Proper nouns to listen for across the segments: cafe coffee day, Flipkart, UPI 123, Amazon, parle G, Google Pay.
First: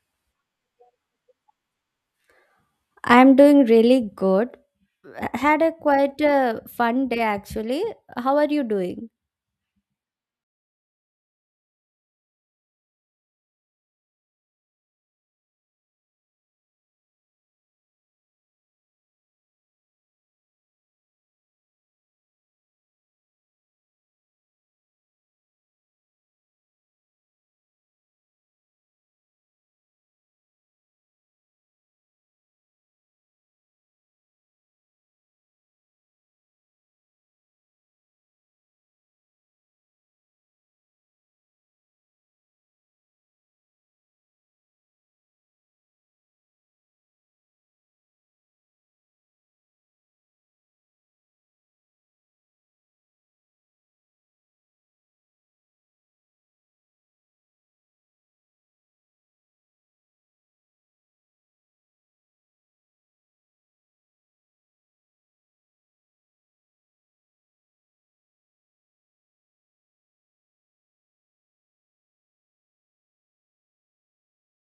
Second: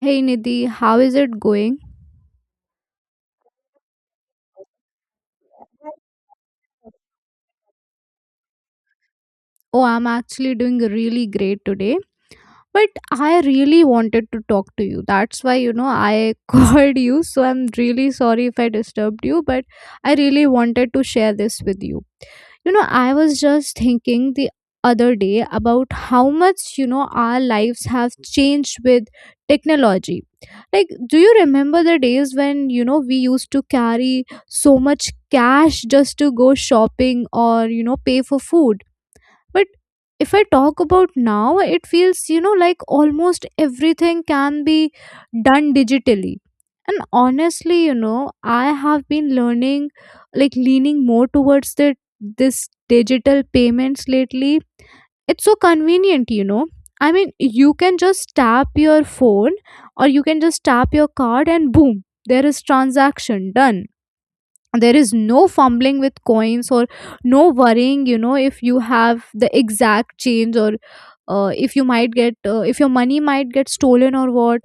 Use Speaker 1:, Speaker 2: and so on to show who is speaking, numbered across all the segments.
Speaker 1: Hey Nidhi, how is it going?
Speaker 2: I'm doing really good. Had a quite a fun day actually. How are you doing?
Speaker 1: Oh, I'm actually doing really great today. But I really wanted to talk to you. That's why, I called you. So I'm really sorry if I disturbed you, but I really wanted to share this with you. I was just thinking the other day about how much our lives have changed with technology. Like, do you remember the days when we used to carry so much cash just to go shopping or pay for food? But if I talk about now, it feels, like almost everything can be done digitally. And honestly, I have been like leaning more towards the this digital payments lately. It's so convenient. I mean, you can just tap your phone or you can just tap your card and boom, there is transaction done. There is no fumbling with coins or no worrying if you have the exact change, or if your money might get stolen or what.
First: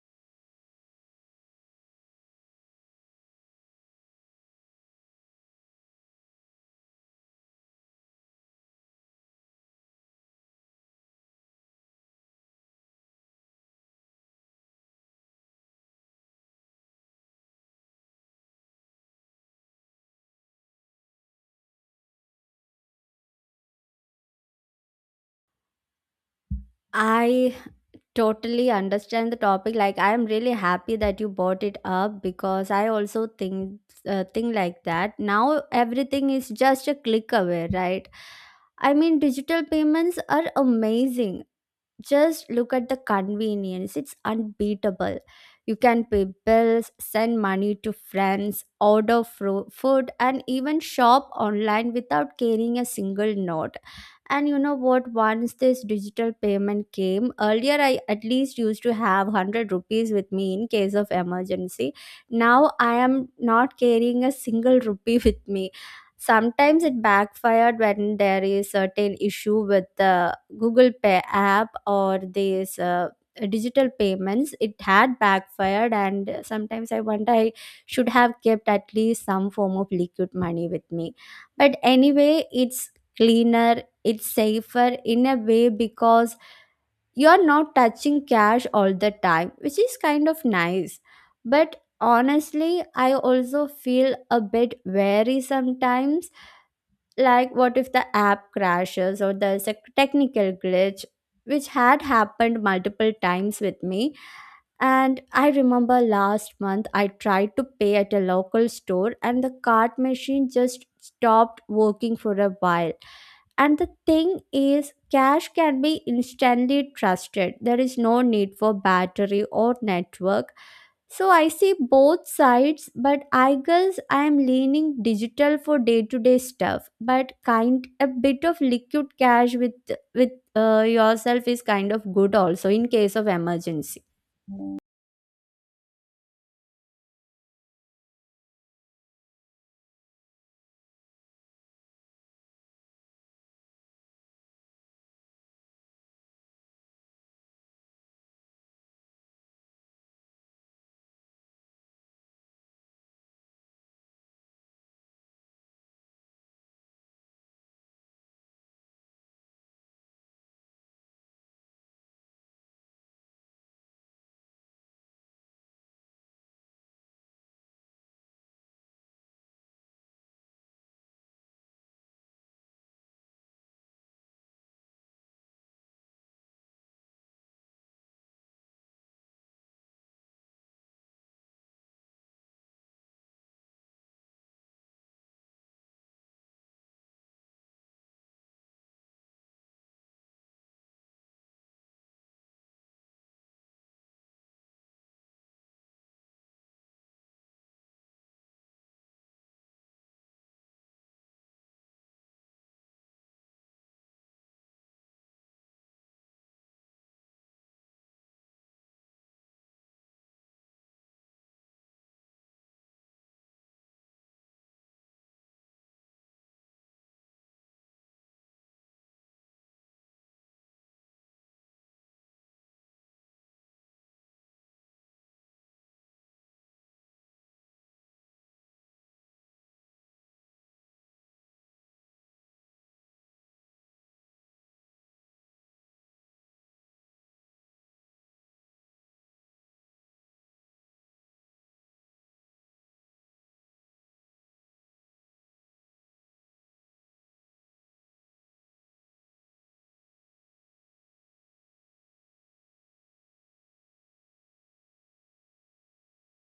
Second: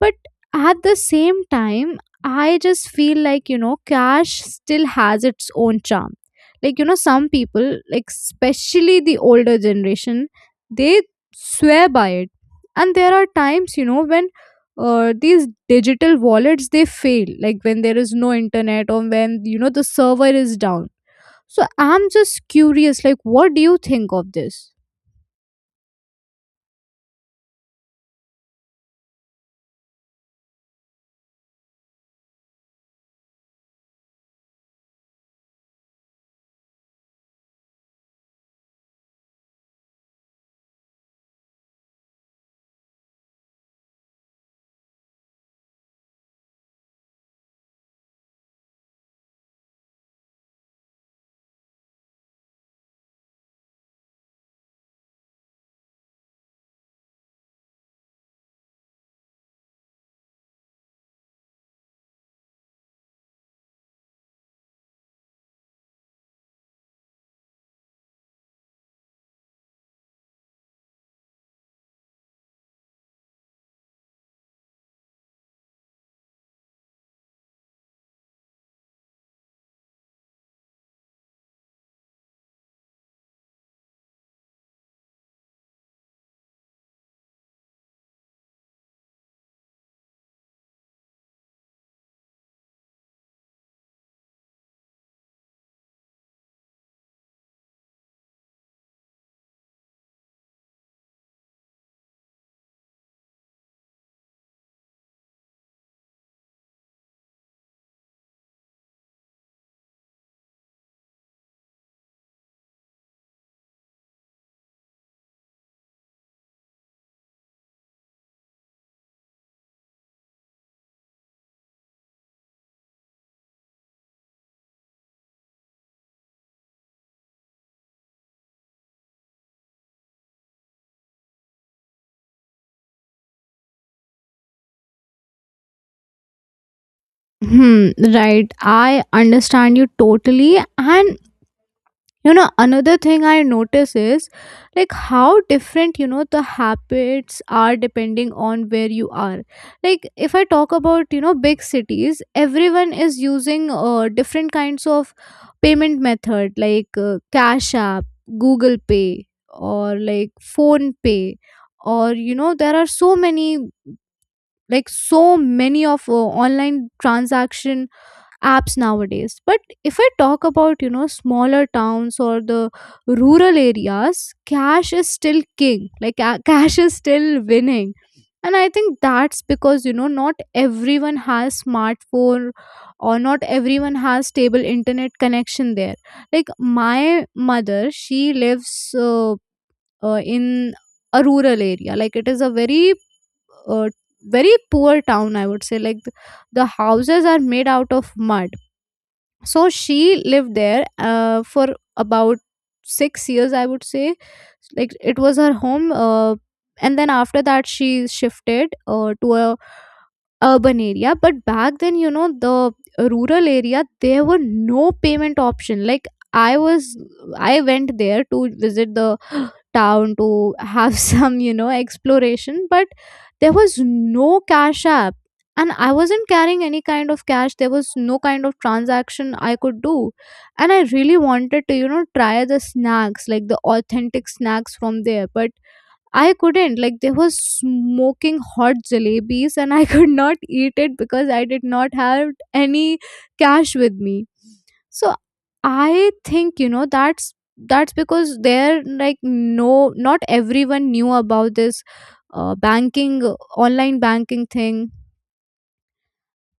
Speaker 1: But at the same time, I just feel like, cash still has its own charm. Like, some people, like especially the older generation, they swear by it. And there are times, when these digital wallets they fail, like when there is no internet or when the server is down. So I'm just curious, like what do you think of this?
Speaker 2: I totally understand the topic. Like I'm really happy that you brought it up because I also think think like that. Now everything is just a click away, right? I mean, digital payments are amazing. Just look at the convenience, it's unbeatable. You can pay bills, send money to friends, order food, and even shop online without carrying a single note. And you know what? Once this digital payment came, earlier I at least used to have 100 rupees with me in case of emergency. Now I am not carrying a single rupee with me. Sometimes it backfired when there is certain issue with the Google Pay app or these digital payments. It had backfired, and sometimes I wonder I should have kept at least some form of liquid money with me. But anyway, it's cleaner, it's safer in a way because you're not touching cash all the time, which is kind of nice. But honestly, I also feel a bit wary sometimes. Like, what if the app crashes or there's a technical glitch, which had happened multiple times with me? And I remember last month I tried to pay at a local store and the card machine just stopped working for a while. And the thing is, cash can be instantly trusted. There is no need for battery or network. So I see both sides, but I guess I am leaning digital for day-to-day stuff. But kind a bit of liquid cash with yourself is kind of good also in case of emergency.
Speaker 1: Hmm, right. I understand you totally. And you know another thing I notice is like how different the habits are depending on where you are. Like, if I talk about big cities, everyone is using different kinds of payment method, like Cash App, Google Pay, or like Phone Pay, or there are so many of online transaction apps nowadays. But if I talk about smaller towns or the rural areas, cash is still king. Like cash is still winning. And I think that's because not everyone has smartphone or not everyone has stable internet connection there. Like my mother, she lives in a rural area. Like it is a very uh, very poor town, I would say. Like the houses are made out of mud. So she lived there for about 6 years, I would say. Like it was her home and then after that she shifted to a urban area. But back then the rural area, there were no payment option. Like i was I went there to visit the town to have some exploration. But there was no Cash App and I wasn't carrying any kind of cash. There was no kind of transaction I could do. And I really wanted to try the snacks, like the authentic snacks from there. But I couldn't. Like they were smoking hot jalebis and I could not eat it because I did not have any cash with me. So I think, that's because there, like, no, not everyone knew about this banking online banking thing.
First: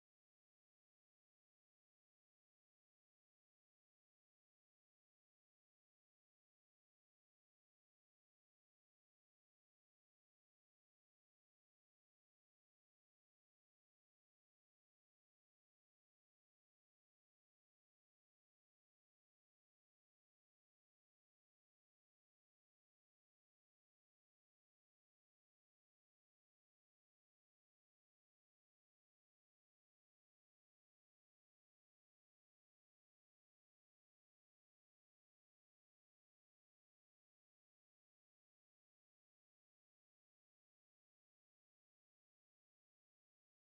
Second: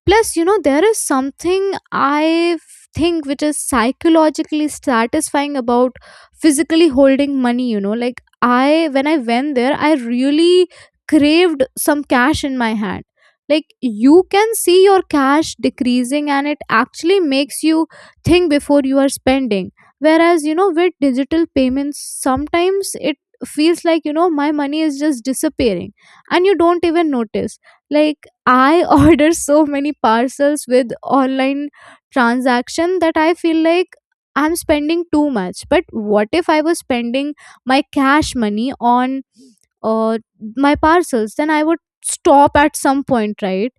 Speaker 1: Plus, there is something I think which is psychologically satisfying about physically holding money. Like, when I went there, I really craved some cash in my hand. Like, you can see your cash decreasing and it actually makes you think before you are spending. Whereas, with digital payments, sometimes it feels like, my money is just disappearing and you don't even notice. Like, I order so many parcels with online transaction that I feel like I'm spending too much. But what if I was spending my cash money on uh, my parcels? Then I would stop at some point, right?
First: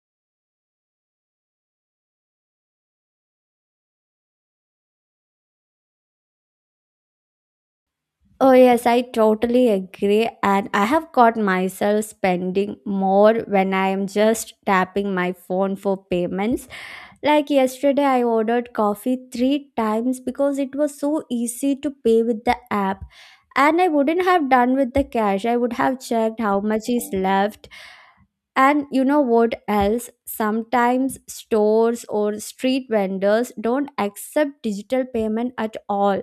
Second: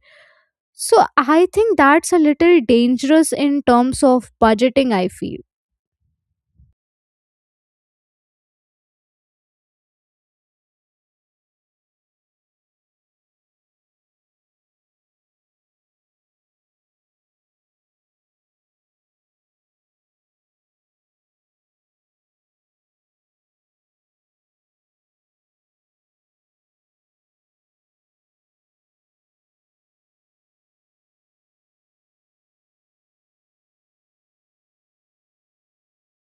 Speaker 1: So I think that's a little dangerous in terms of budgeting, I feel.
Speaker 2: Oh, yes, I totally agree. And I have got myself spending more when I am just tapping my phone for payments. Like yesterday, I ordered coffee three times because it was so easy to pay with the app. And I wouldn't have done with the cash. I would have checked how much is left. And you know what else? Sometimes stores or street vendors don't accept digital payment at all,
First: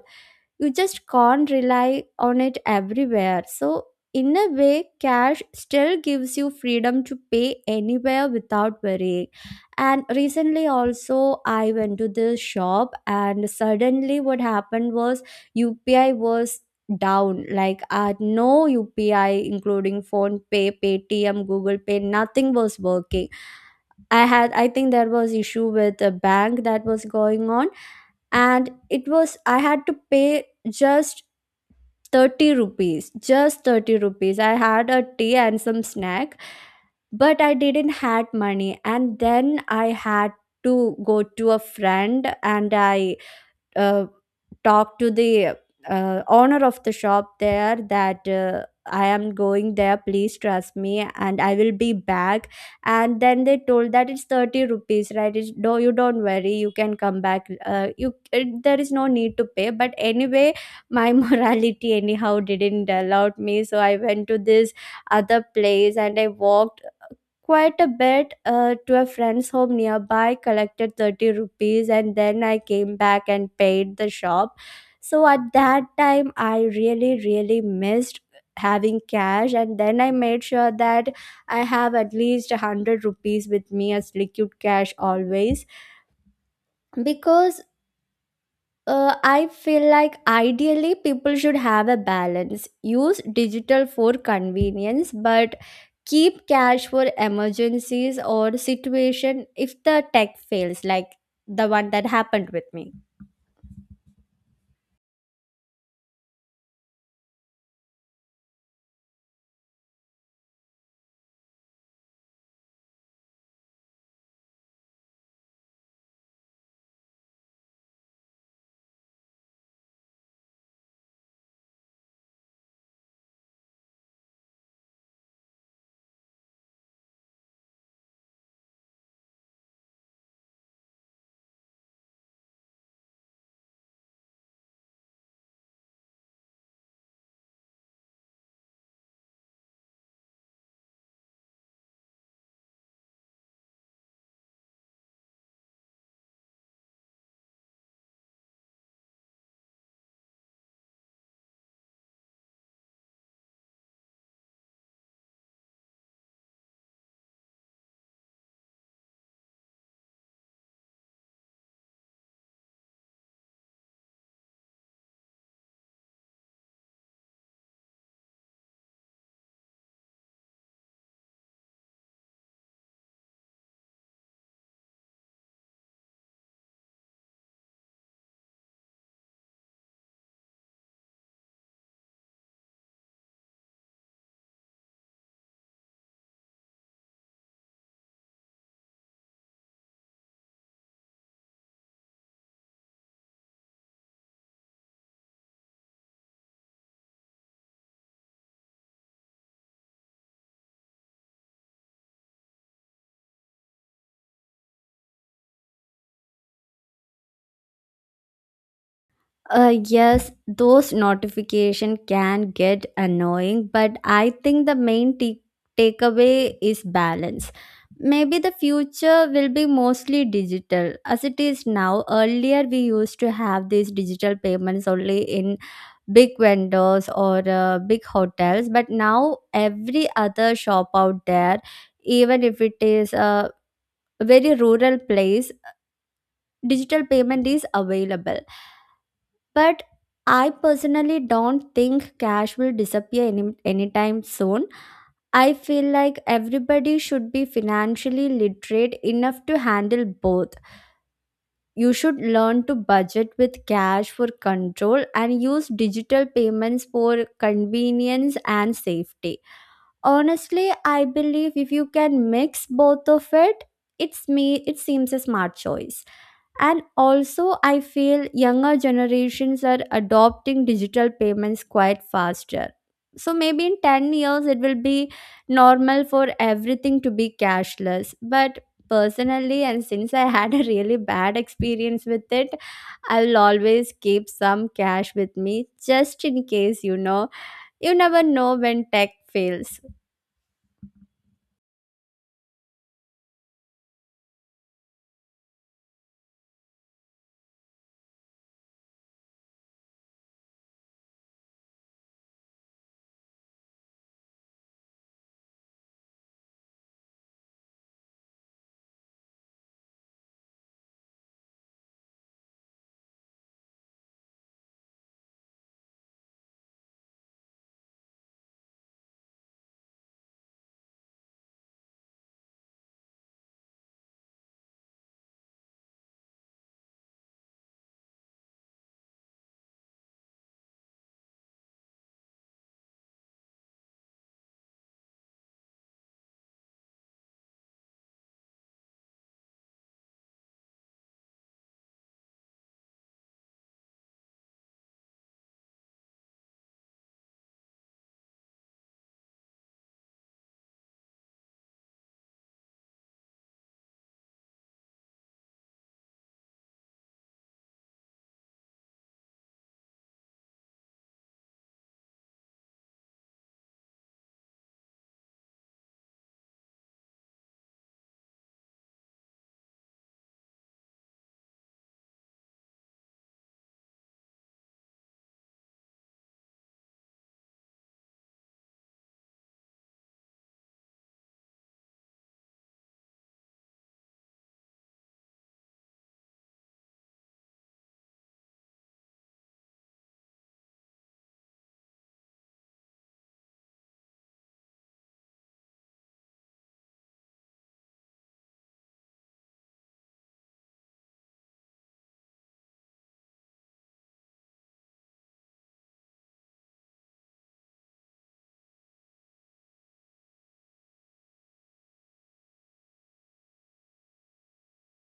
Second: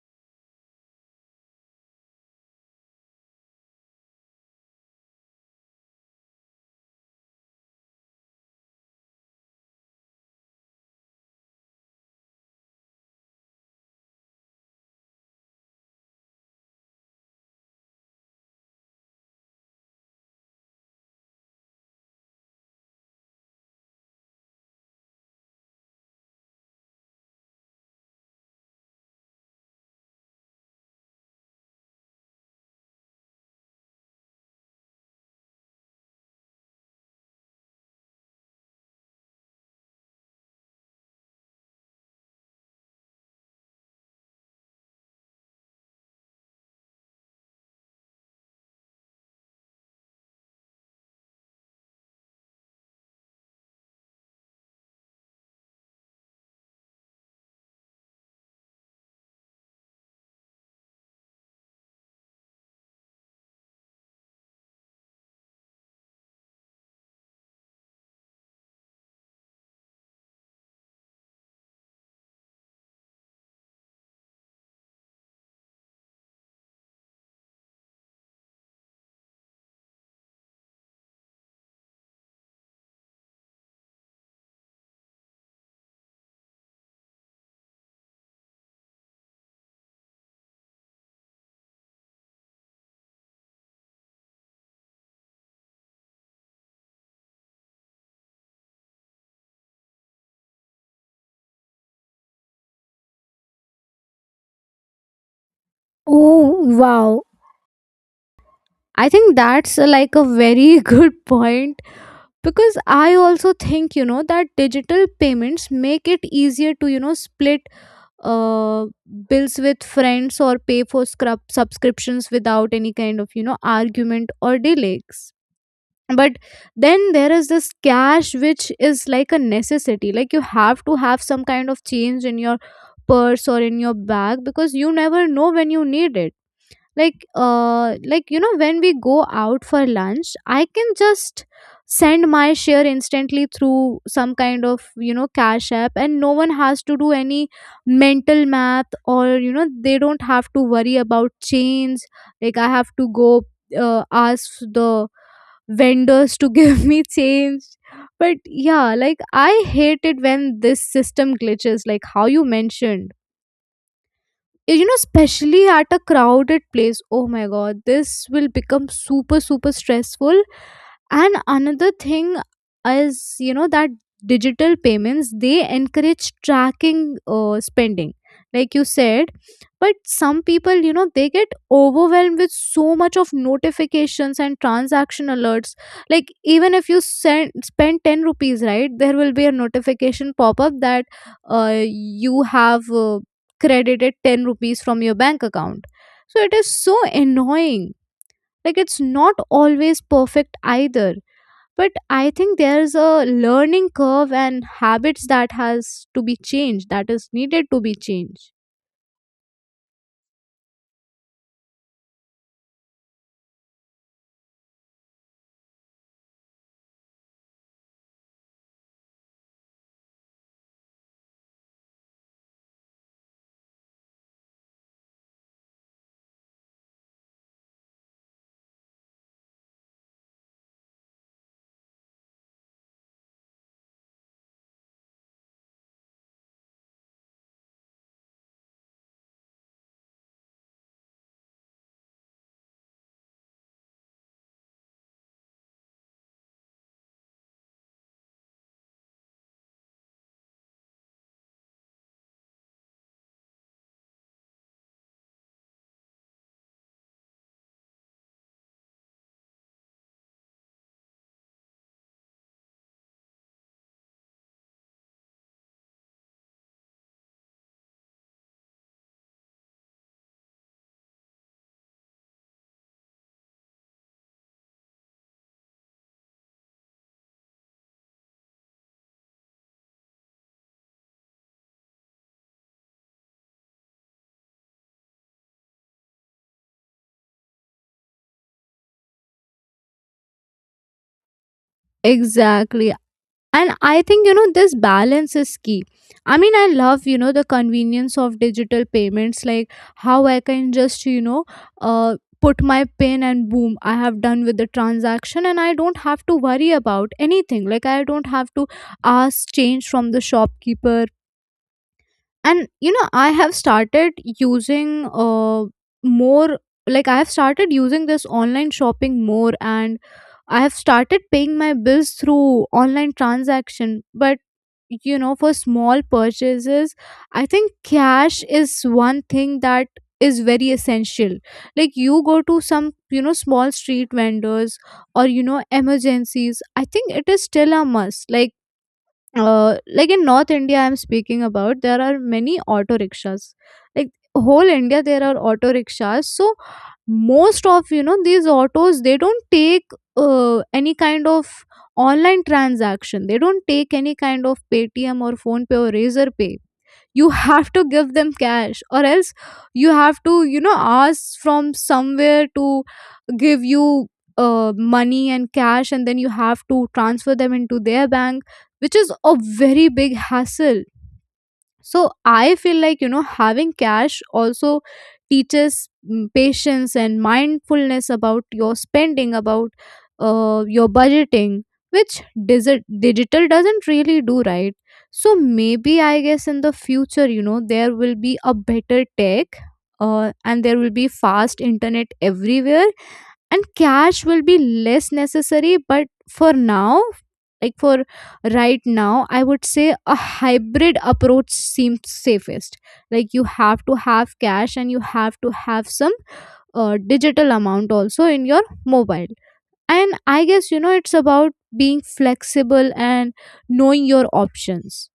Speaker 2: you just can't rely on it everywhere. So, in a way, cash still gives you freedom to pay anywhere without worrying. And recently, also, I went to the shop, and suddenly, what happened was UPI was down. Like I had no UPI, including phone pay, paytm, google pay, nothing was working. I had, I think there was issue with a bank that was going on, and it was, I had to pay just 30 rupees, just 30 rupees. I had a tea and some snack, but I didn't had money. And then I had to go to a friend and I uh, talk to the owner of the shop there that I am going there, please trust me, and I will be back. And then they told that it's 30 rupees, right? It's, no, you don't worry, you can come back. There is no need to pay, but anyway, my morality, anyhow, didn't allow me. So I went to this other place and I walked quite a bit to a friend's home nearby, collected 30 rupees, and then I came back and paid the shop. So at that time, I really, really missed having cash, and then I made sure that I have at least 100 rupees with me as liquid cash always, because I feel like ideally people should have a balance. Use digital for convenience, but keep cash for emergencies or situation if the tech fails, like the one that happened with me.
Speaker 1: Oh, wow. I think that's like a very good point, because I also think you know that digital payments make it easier to split uh, bills with friends or pay for scrub subscriptions without any kind of argument or delays. But then there is this cash which is like a necessity. Like you have to have some kind of change in your purse or in your bag because you never know when you need it. Like, like when we go out for lunch, I can just send my share instantly through some kind of Cash App, and no one has to do any mental math or they don't have to worry about chains. Like I have to go ask the vendors to give me change. But yeah, like I hate it when this system glitches, like how you mentioned, especially at a crowded place. Oh my god, this will become super super stressful. And another thing is you know that digital payments they encourage tracking spending, like you said. But some people they get overwhelmed with so much of notifications and transaction alerts. Like even if you spend 10 rupees, right, there will be a notification pop up that you have credited 10 rupees from your bank account. So it is so annoying. Like it's not always perfect either. But I think there's a learning curve and habits that has to be changed, that is needed to be changed.
Speaker 2: Yes, those notification can get annoying, but I think the main takeaway is balance. Maybe the future will be mostly digital as it is now. Earlier, we used to have these digital payments only in big vendors or big hotels, but now every other shop out there, even if it is a very rural place, digital payment is available, but I personally don't think cash will disappear anytime soon. I feel like everybody should be financially literate enough to handle both. You should learn to budget with cash for control and use digital payments for convenience and safety. Honestly, I believe if you can mix both of it, it's me it seems a smart choice. And also I feel younger generations are adopting digital payments quite faster, so maybe in 10 years it will be normal for everything to be cashless. But personally, and since I had a really bad experience with it, I will always keep some cash with me, just in case, you know, you never know when tech fails.
Speaker 1: Exactly. And I think you know this balance is key. I mean, I love the convenience of digital payments, like how I can just uh, put my pin and boom, I have done with the transaction and I don't have to worry about anything. Like I don't have to ask change from the shopkeeper. And I have started using uh, more, like I have started using this online shopping more. And I have started paying my bills through online transaction. But for small purchases, I think cash is one thing that is very essential. Like you go to some small street vendors, or emergencies, I think it is still a must. Like like in North India I'm speaking about, there are many auto rickshaws. Like whole India there are auto rickshaws. So most of these autos they don't take any kind of online transaction. They don't take any kind of Paytm or Phone Pay or Razor Pay. You have to give them cash, or else you have to ask from somewhere to give you money and cash, and then you have to transfer them into their bank, which is a very big hassle. So I feel like having cash also teaches patience and mindfulness about your spending, about your budgeting, which digital doesn't really do, right? So maybe I guess in the future there will be a better tech and there will be fast internet everywhere. And cash will be less necessary. But for now, like for right now, I would say a hybrid approach seems safest. Like you have to have cash and you have to have some digital amount also in your mobile. And I guess it's about being flexible and knowing your options.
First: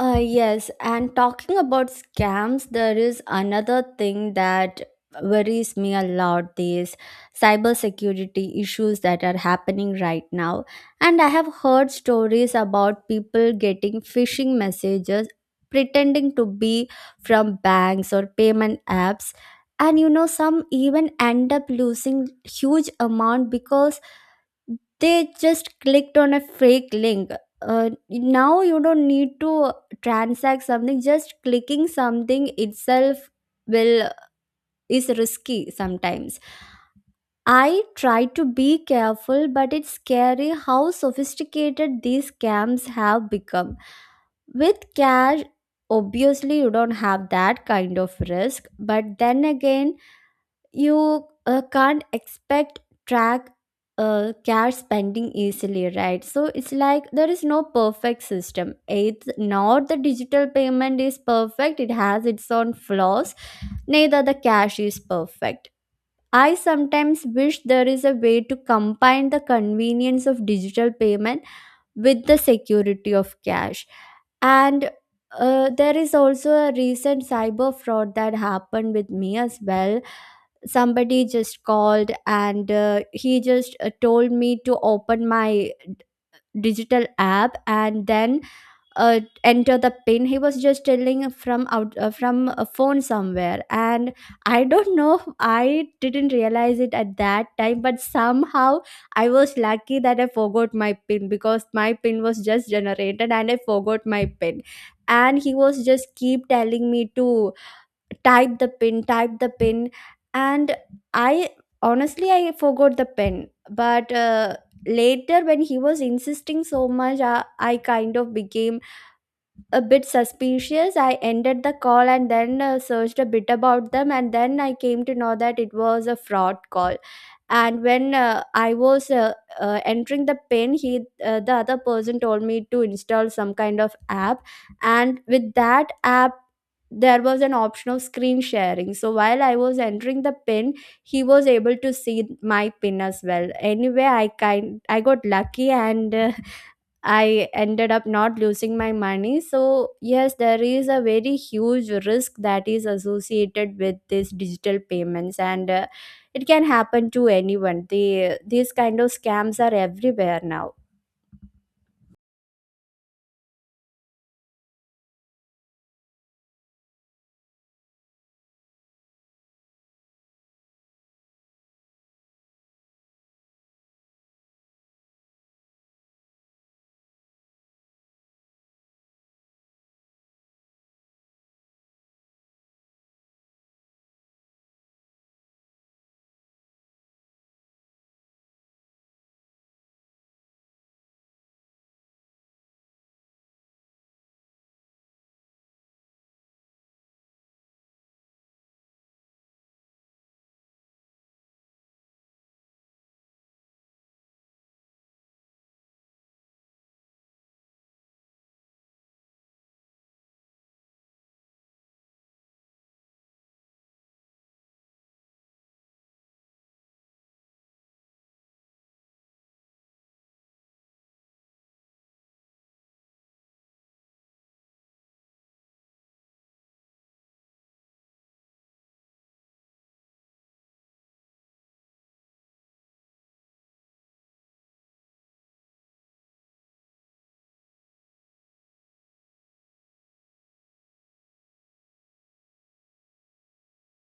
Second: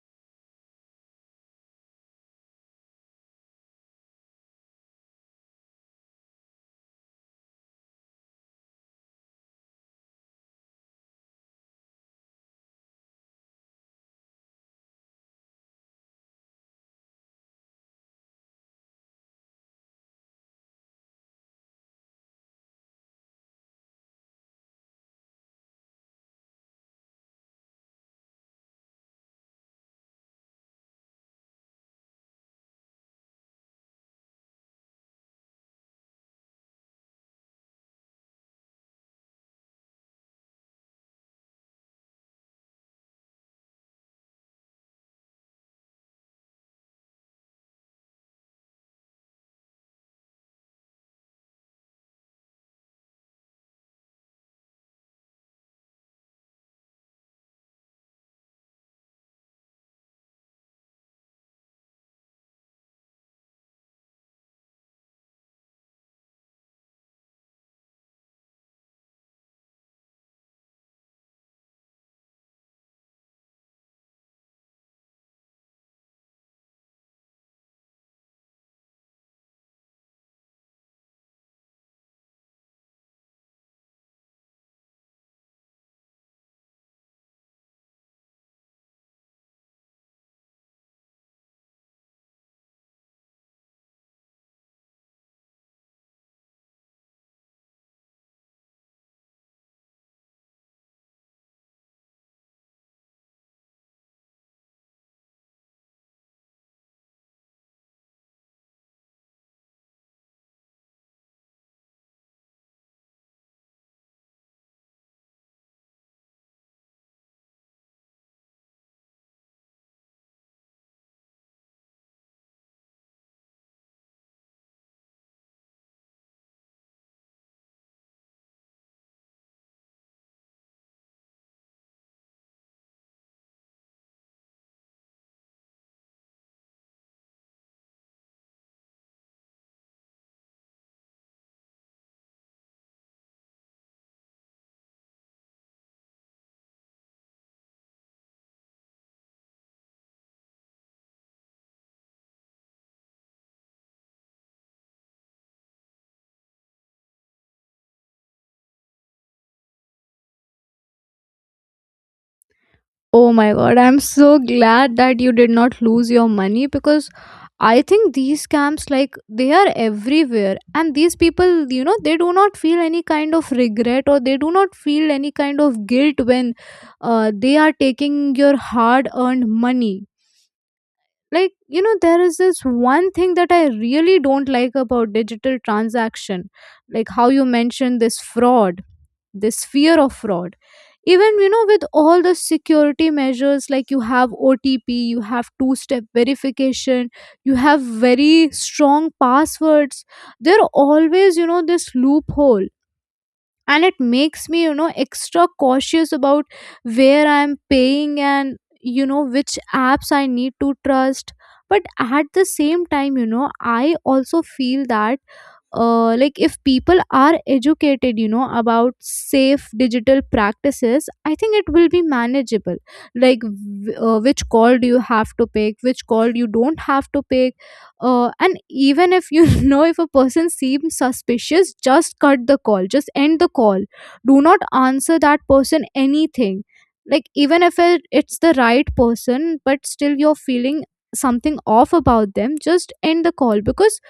Speaker 2: Yes, and talking about scams, there is another thing that worries me a lot, these cybersecurity issues that are happening right now. And I have heard stories about people getting phishing messages pretending to be from banks or payment apps. And you know, some even end up losing huge amount because they just clicked on a fake link. Now you don't need to transact something, just clicking something itself will, is risky sometimes. I try to be careful, but it's scary how sophisticated these scams have become. With cash, obviously you don't have that kind of risk, but then again, you can't expect track cash spending easily, right? So it's like there is no perfect system. It's not the digital payment is perfect, it has its own flaws, neither the cash is perfect. I sometimes wish there is a way to combine the convenience of digital payment with the security of cash. And there is also a recent cyber fraud that happened with me as well. Somebody just called and he just told me to open my digital app and then enter the pin. He was just telling from out from a phone somewhere, and I don't know, I didn't realize it at that time, but somehow I was lucky that I forgot my pin, because my pin was just generated and I forgot my pin. And he was just keep telling me to type the pin, type the pin. And I, honestly I forgot the pin, but later when he was insisting so much, I kind of became a bit suspicious. I ended the call and then searched a bit about them, and then I came to know that it was a fraud call. And when I was entering the pin, he the other person told me to install some kind of app, and with that app there was an option of screen sharing. So while I was entering the pin, he was able to see my pin as well. Anyway, I got lucky, and I ended up not losing my money. So, yes, there is a very huge risk that is associated with these digital payments, and it can happen to anyone. These kind of scams are everywhere now.
Speaker 1: Oh my god, I'm so glad that you did not lose your money, because I think these scams, like they are everywhere, and these people they do not feel any kind of regret, or they do not feel any kind of guilt when they are taking your hard earned money. Like there is this one thing that I really don't like about digital transaction, like how you mentioned this fraud, this fear of fraud. Even with all the security measures, like you have OTP, you have two step verification, you have very strong passwords, there are always this loophole, and it makes me extra cautious about where I'm paying and which apps I need to trust. But at the same time I also feel that like if people are educated about safe digital practices, I think it will be manageable. Like which call do you have to pick, which call you don't have to pick, and even if you know, if a person seems suspicious, just cut the call, just end the call, do not answer that person anything. Like even if it's the right person, but still you're feeling something off about them, just end the call. Because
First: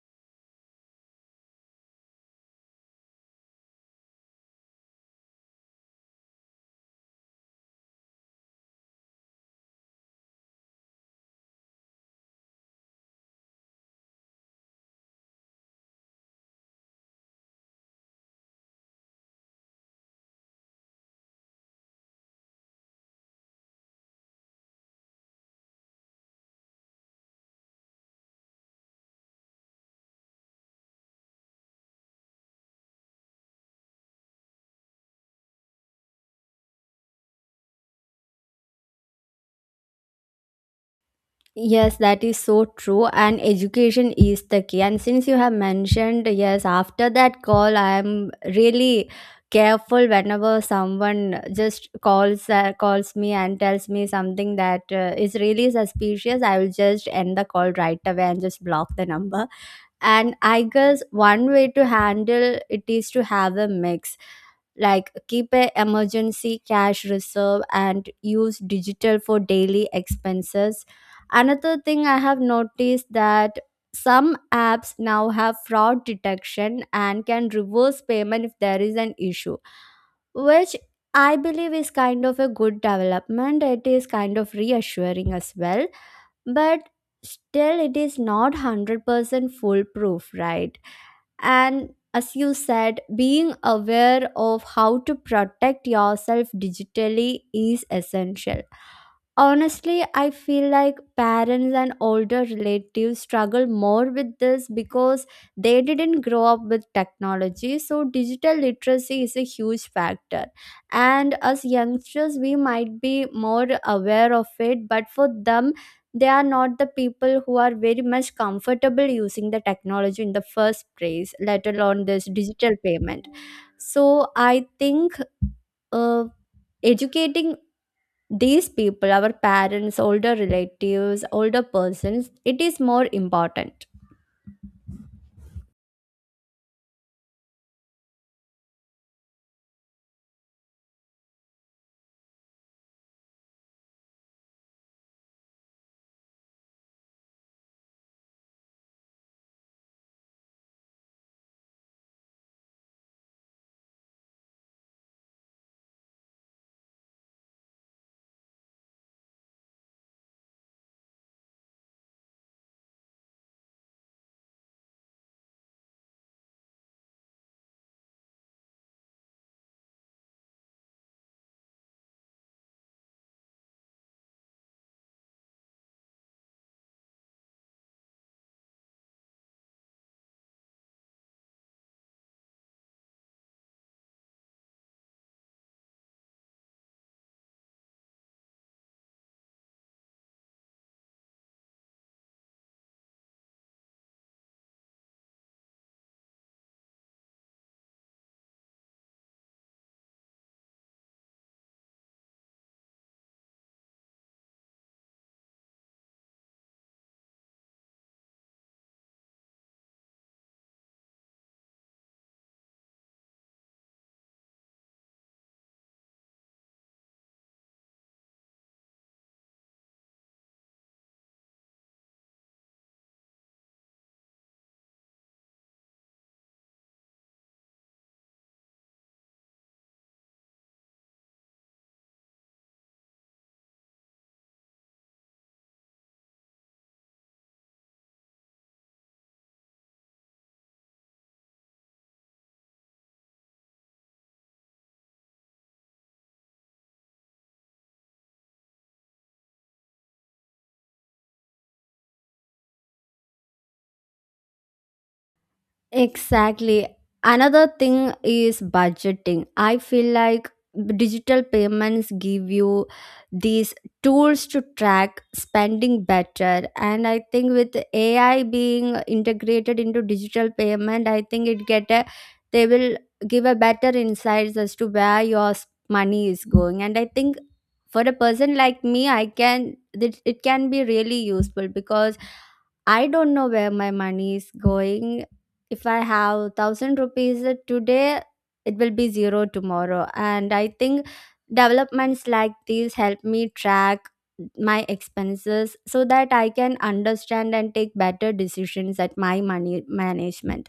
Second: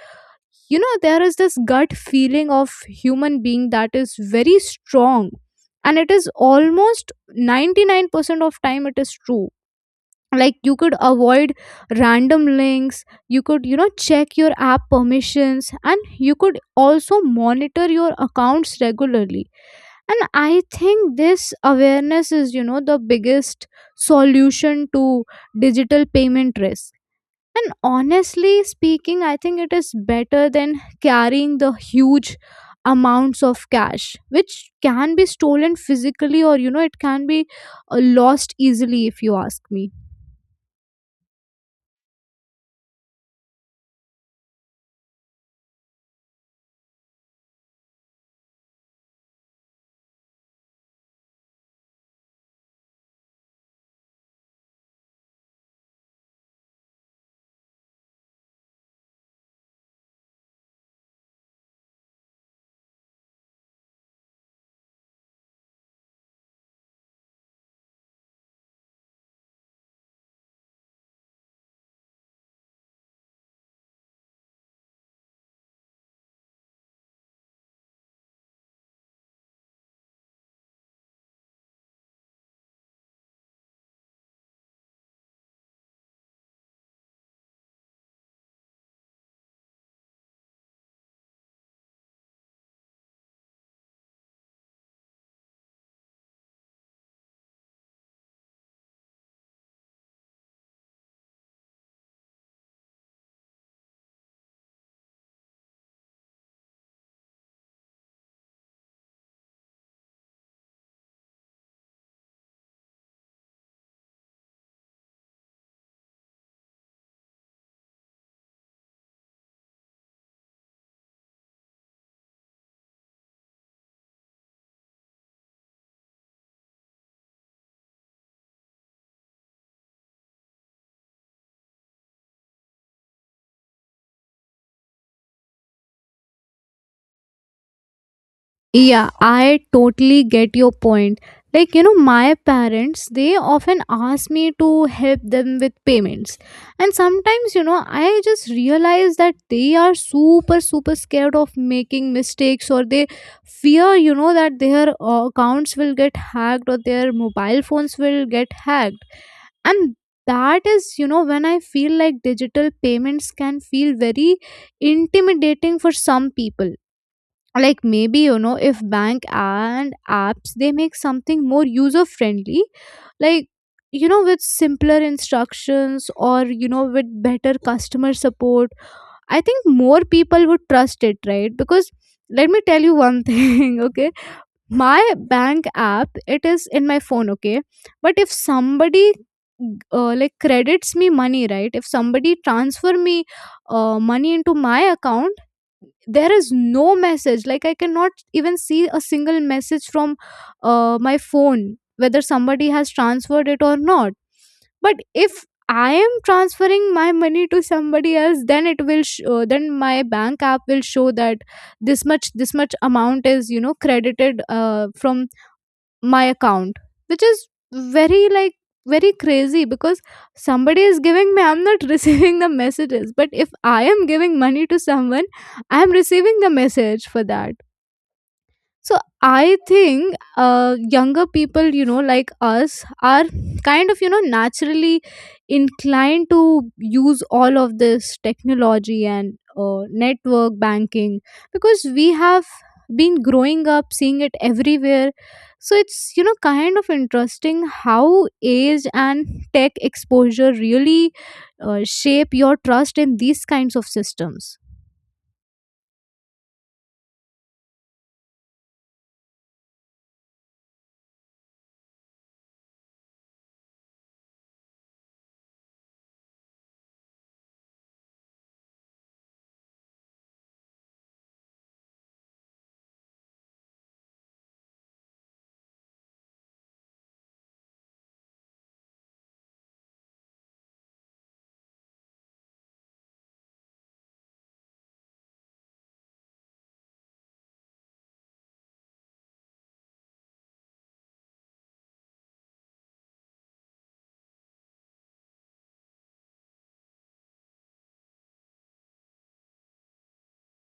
Speaker 1: there is this gut feeling of human being that is very strong, and it is almost 99% of time it is true. Like you could avoid random links, you could check your app permissions, and you could also monitor your accounts regularly. And I think this awareness is the biggest solution to digital payment risk. And honestly speaking, I think it is better than carrying the huge amounts of cash, which can be stolen physically, or, you know, it can be lost easily if you ask me.
Speaker 2: Yes, that is so true. And education is the key. And since you have mentioned, yes, after that call, I am really careful whenever someone just calls me and tells me something that is really suspicious. I will just end the call right away and just block the number. And I guess one way to handle it is to have a mix, like keep a emergency cash reserve and use digital for daily expenses. Another thing I have noticed that some apps now have fraud detection and can reverse payment if there is an issue, which I believe is kind of a good development. It is kind of reassuring as well, but still it is not 100% foolproof, right? And as you said, being aware of how to protect yourself digitally is essential. Honestly, I feel like parents and older relatives struggle more with this because they didn't grow up with technology. So, digital literacy is a huge factor. And as youngsters, we might be more aware of it, but for them, they are not the people who are very much comfortable using the technology in the first place, let alone this digital payment. So, I think uh, educating these people, our parents, older relatives, older persons, it is more important.
Speaker 1: Yeah, I totally get your point. My parents, they often ask me to help them with payments. And sometimes, I just realize that they are super, super scared of making mistakes, or they fear, that their accounts will get hacked or their mobile phones will get hacked. And that is, when I feel like digital payments can feel very intimidating for some people. Like maybe if bank and apps they make something more user friendly, like with simpler instructions or with better customer support, I think more people would trust it, right? Because let me tell you one thing, okay, my bank app, it is in my phone, okay, but if somebody like credits me money, right, if somebody transfer me money into my account, there is no message, like I cannot even see a single message from my phone whether somebody has transferred it or not. But if I am transferring my money to somebody else, then it will then my bank app will show that this much, this much amount is credited from my account, which is very, like, very crazy. Because somebody is giving me, I'm not receiving the messages, but if I am giving money to someone, I am receiving the message for that. So I think younger people, like us, are kind of, naturally inclined to use all of this technology and network banking, because we have been growing up seeing it everywhere. So it's, kind of interesting how age and tech exposure really shape your trust in these kinds of systems.
Speaker 2: Exactly. Another thing is budgeting. I feel like digital payments give you these tools to track spending better. And I think with AI being integrated into digital payment, I think it get a they will give a better insights as to where your money is going. And I think for a person like me, I can, it can be really useful because I don't know where my money is going. If I have 1,000 rupees today, it will be zero tomorrow. And I think developments like these help me track my expenses so that I can understand and take better decisions at my money management.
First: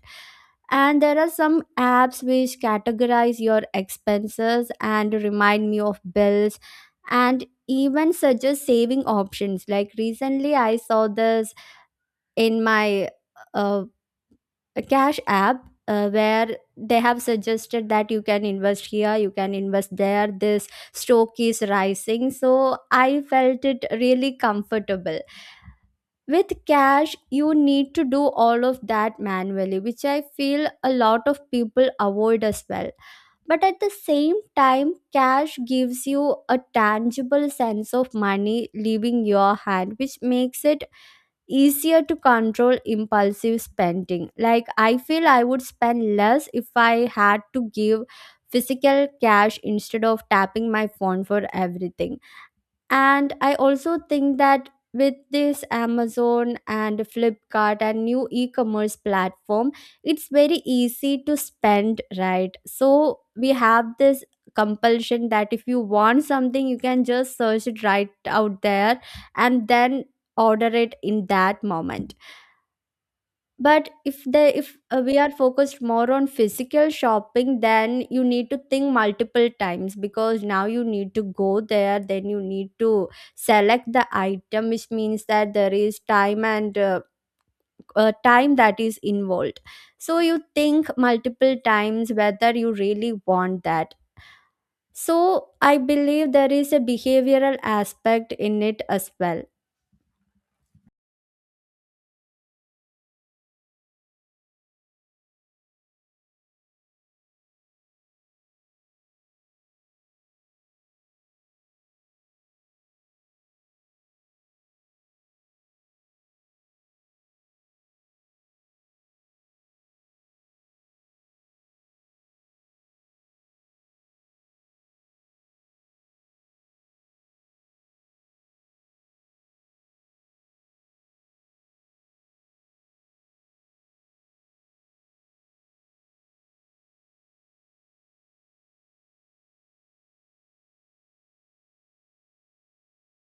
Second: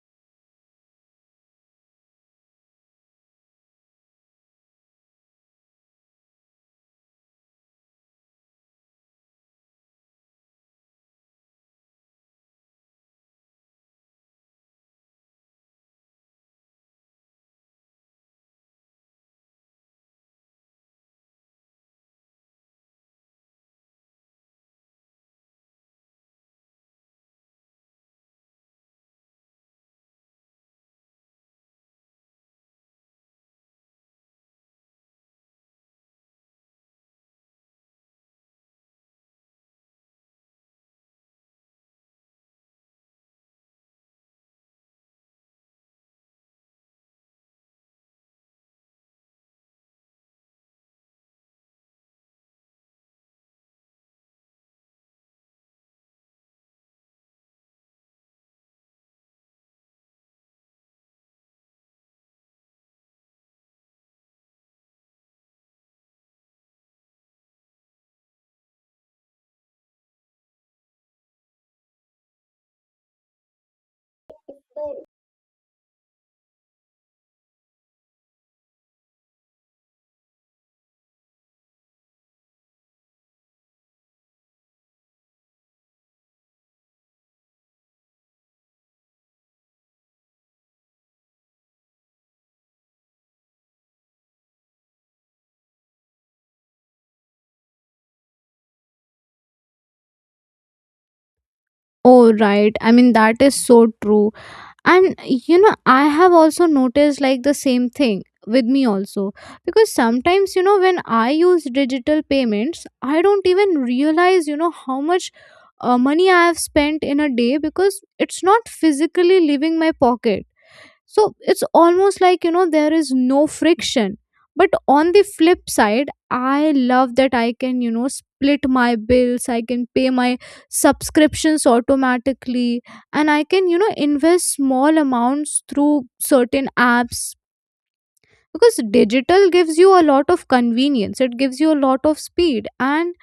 Speaker 2: And there are some apps which categorize your expenses and remind me of bills and even suggest saving options. Like recently, I saw this in my uh, cash app, where they have suggested that you can invest here, you can invest there, this stock is rising. So I felt it really comfortable. With cash, you need to do all of that manually, which I feel a lot of people avoid as well. But at the same time, cash gives you a tangible sense of money leaving your hand, which makes it easier to control impulsive spending. Like, I feel I would spend less if I had to give physical cash instead of tapping my phone for everything. And I also think that with this Amazon and Flipkart and new e commerce platform, it's very easy to spend, right? So we have this compulsion that if you want something, you can just search it right out there and then order it in that moment. But if we are focused more on physical shopping, then you need to think multiple times, because now you need to go there, then you need to select the item, which means that there is time, and time that is involved. So you think multiple times whether you really want that. So I believe there is a behavioral aspect in it as well.
Speaker 1: Oh, right. I mean, that is so true. And I have also noticed like the same thing with me also, because sometimes when I use digital payments, I don't even realize how much money I have spent in a day, because it's not physically leaving my pocket. So it's almost like, there is no friction. But on the flip side, I love that I can, split my bills, I can pay my subscriptions automatically, and I can, invest small amounts through certain apps, because digital gives you a lot of convenience, it gives you a lot of speed, and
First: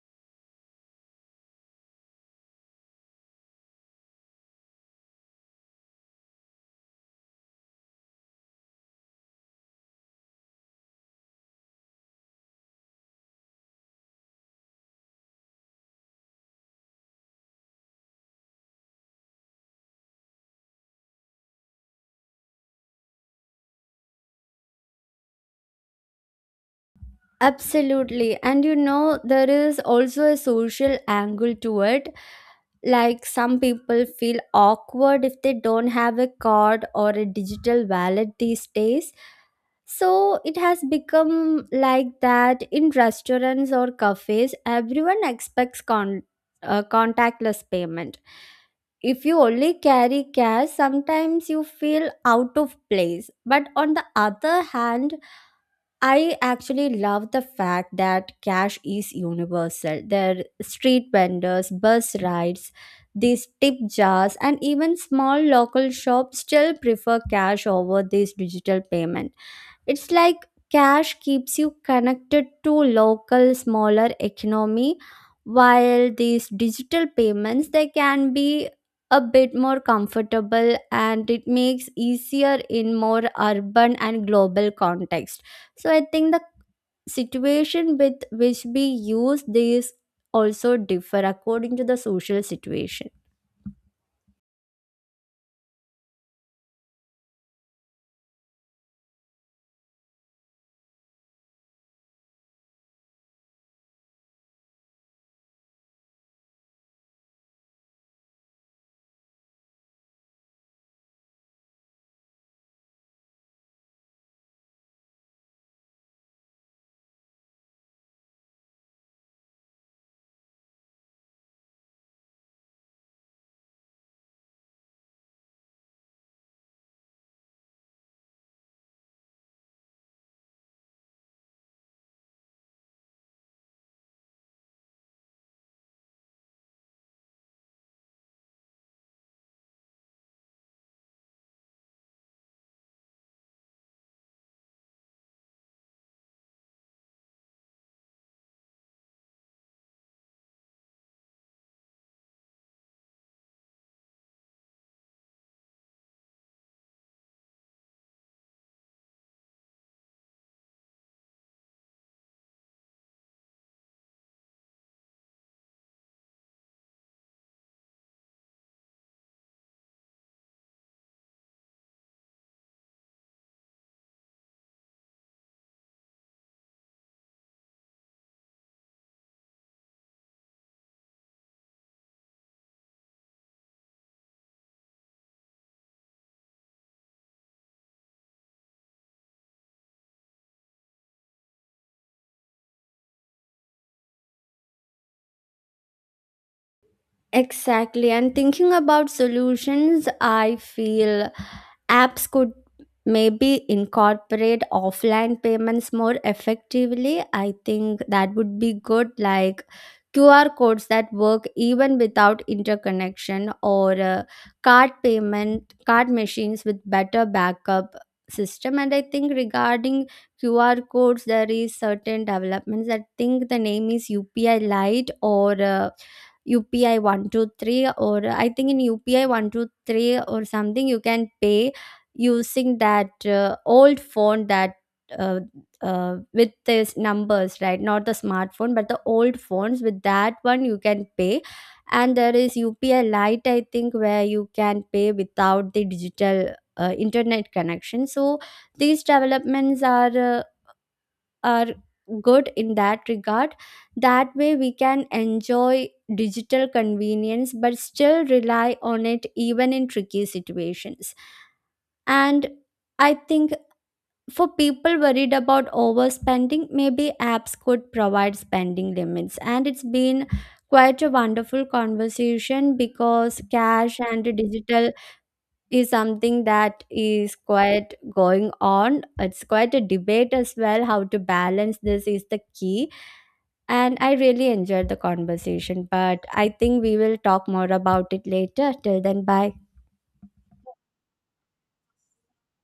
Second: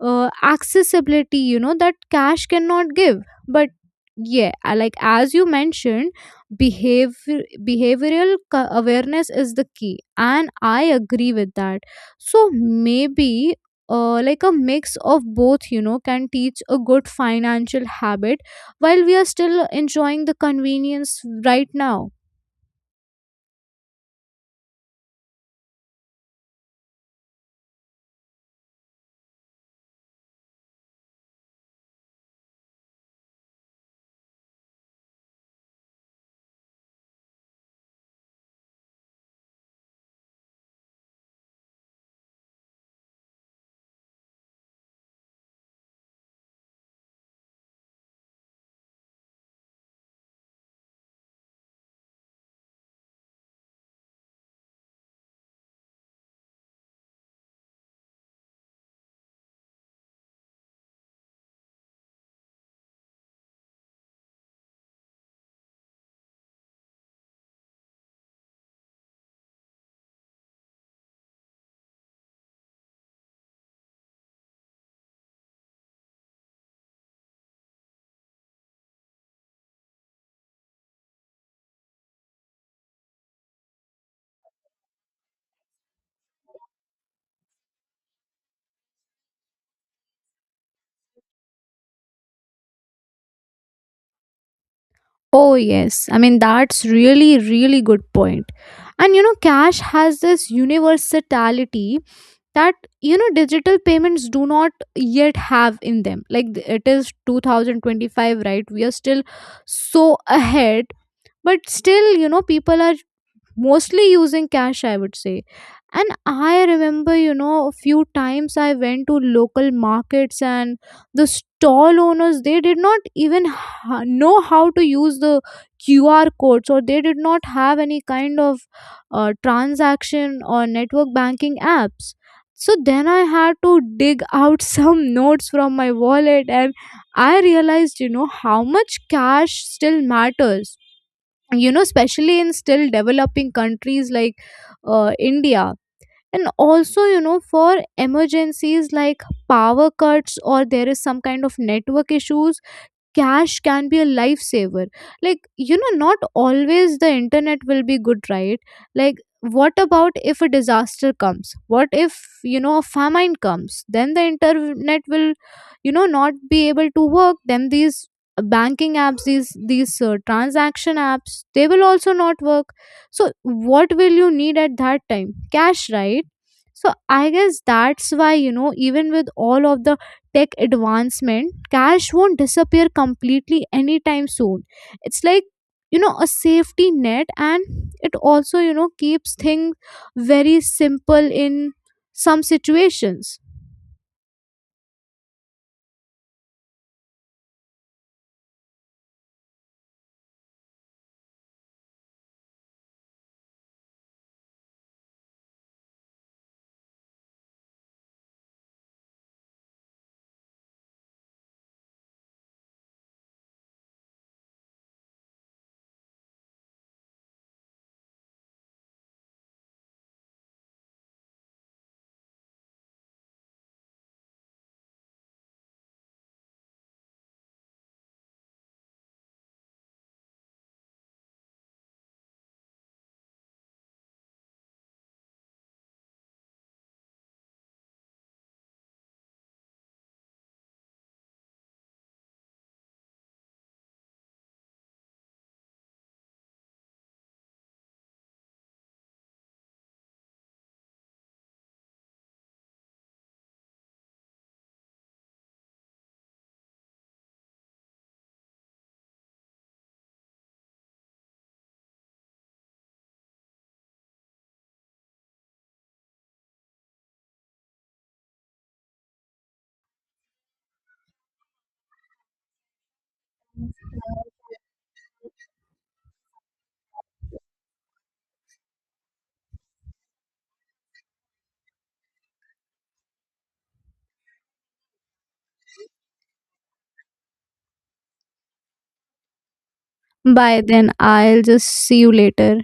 Speaker 1: accessibility that cash cannot give. But yeah, like as you mentioned, behavior behavioral awareness is the key, and I agree with that. So maybe like a mix of both can teach a good financial habit while we are still enjoying the convenience right now.
Speaker 2: Absolutely. And you know, there is also a social angle to it. Like, some people feel awkward if they don't have a card or a digital wallet these days. So it has become like that, in restaurants or cafes, everyone expects contactless payment. If you only carry cash, sometimes you feel out of place. But on the other hand, I actually love the fact that cash is universal. There are street vendors, bus rides, these tip jars, and even small local shops still prefer cash over these digital payments. It's like cash keeps you connected to local smaller economy, while these digital payments, they can be a bit more comfortable, and it makes easier in more urban and global context. So I think the situation with which we use these also differ according to the social situation.
Speaker 1: Oh yes, I mean that's really, really good point. And cash has this universality that digital payments do not yet have in them. Like it is 2025, right, we are still so ahead, but still people are mostly using cash, I would say. And I remember a few times I went to local markets and the stall owners, they did not even know how to use the QR codes, or they did not have any kind of transaction or network banking apps. So then I had to dig out some notes from my wallet, and I realized how much cash still matters, especially in still developing countries like india. And also for emergencies like power cuts, or there is some kind of network issues, cash can be a lifesaver. Like not always the internet will be good, right? Like what about if a disaster comes, what if a famine comes, then the internet will not be able to work, then these banking apps, these transaction apps, they will also not work. So what will you need at that time? Cash, right? So I guess that's why even with all of the tech advancement, cash won't disappear completely anytime soon. It's like a safety net, and it also keeps things very simple in some situations.
Speaker 2: Exactly. And thinking about solutions, I feel apps could maybe incorporate offline payments more effectively. I think that would be good, like QR codes that work even without interconnection, or card payment, card machines with better backup system. And I think, regarding QR codes, there is certain developments. I think the name is UPI Lite, or UPI 123. Or I think in UPI 123 or something, you can pay using that old phone, that uh, with these numbers, right, not the smartphone but the old phones. With that one you can pay. And there is UPI Lite, I think, where you can pay without the digital internet connection. So these developments are good in that regard. That way we can enjoy digital convenience but still rely on it even in tricky situations. And I think for people worried about overspending, maybe apps could provide spending limits. And it's been quite a wonderful conversation, because cash and digital is something that is quite going on. It's quite a debate as well. How to balance this is the key. And I really enjoyed the conversation, but I think we will talk more about it later. Till then, bye.
Speaker 1: Bye then, I'll just see you later.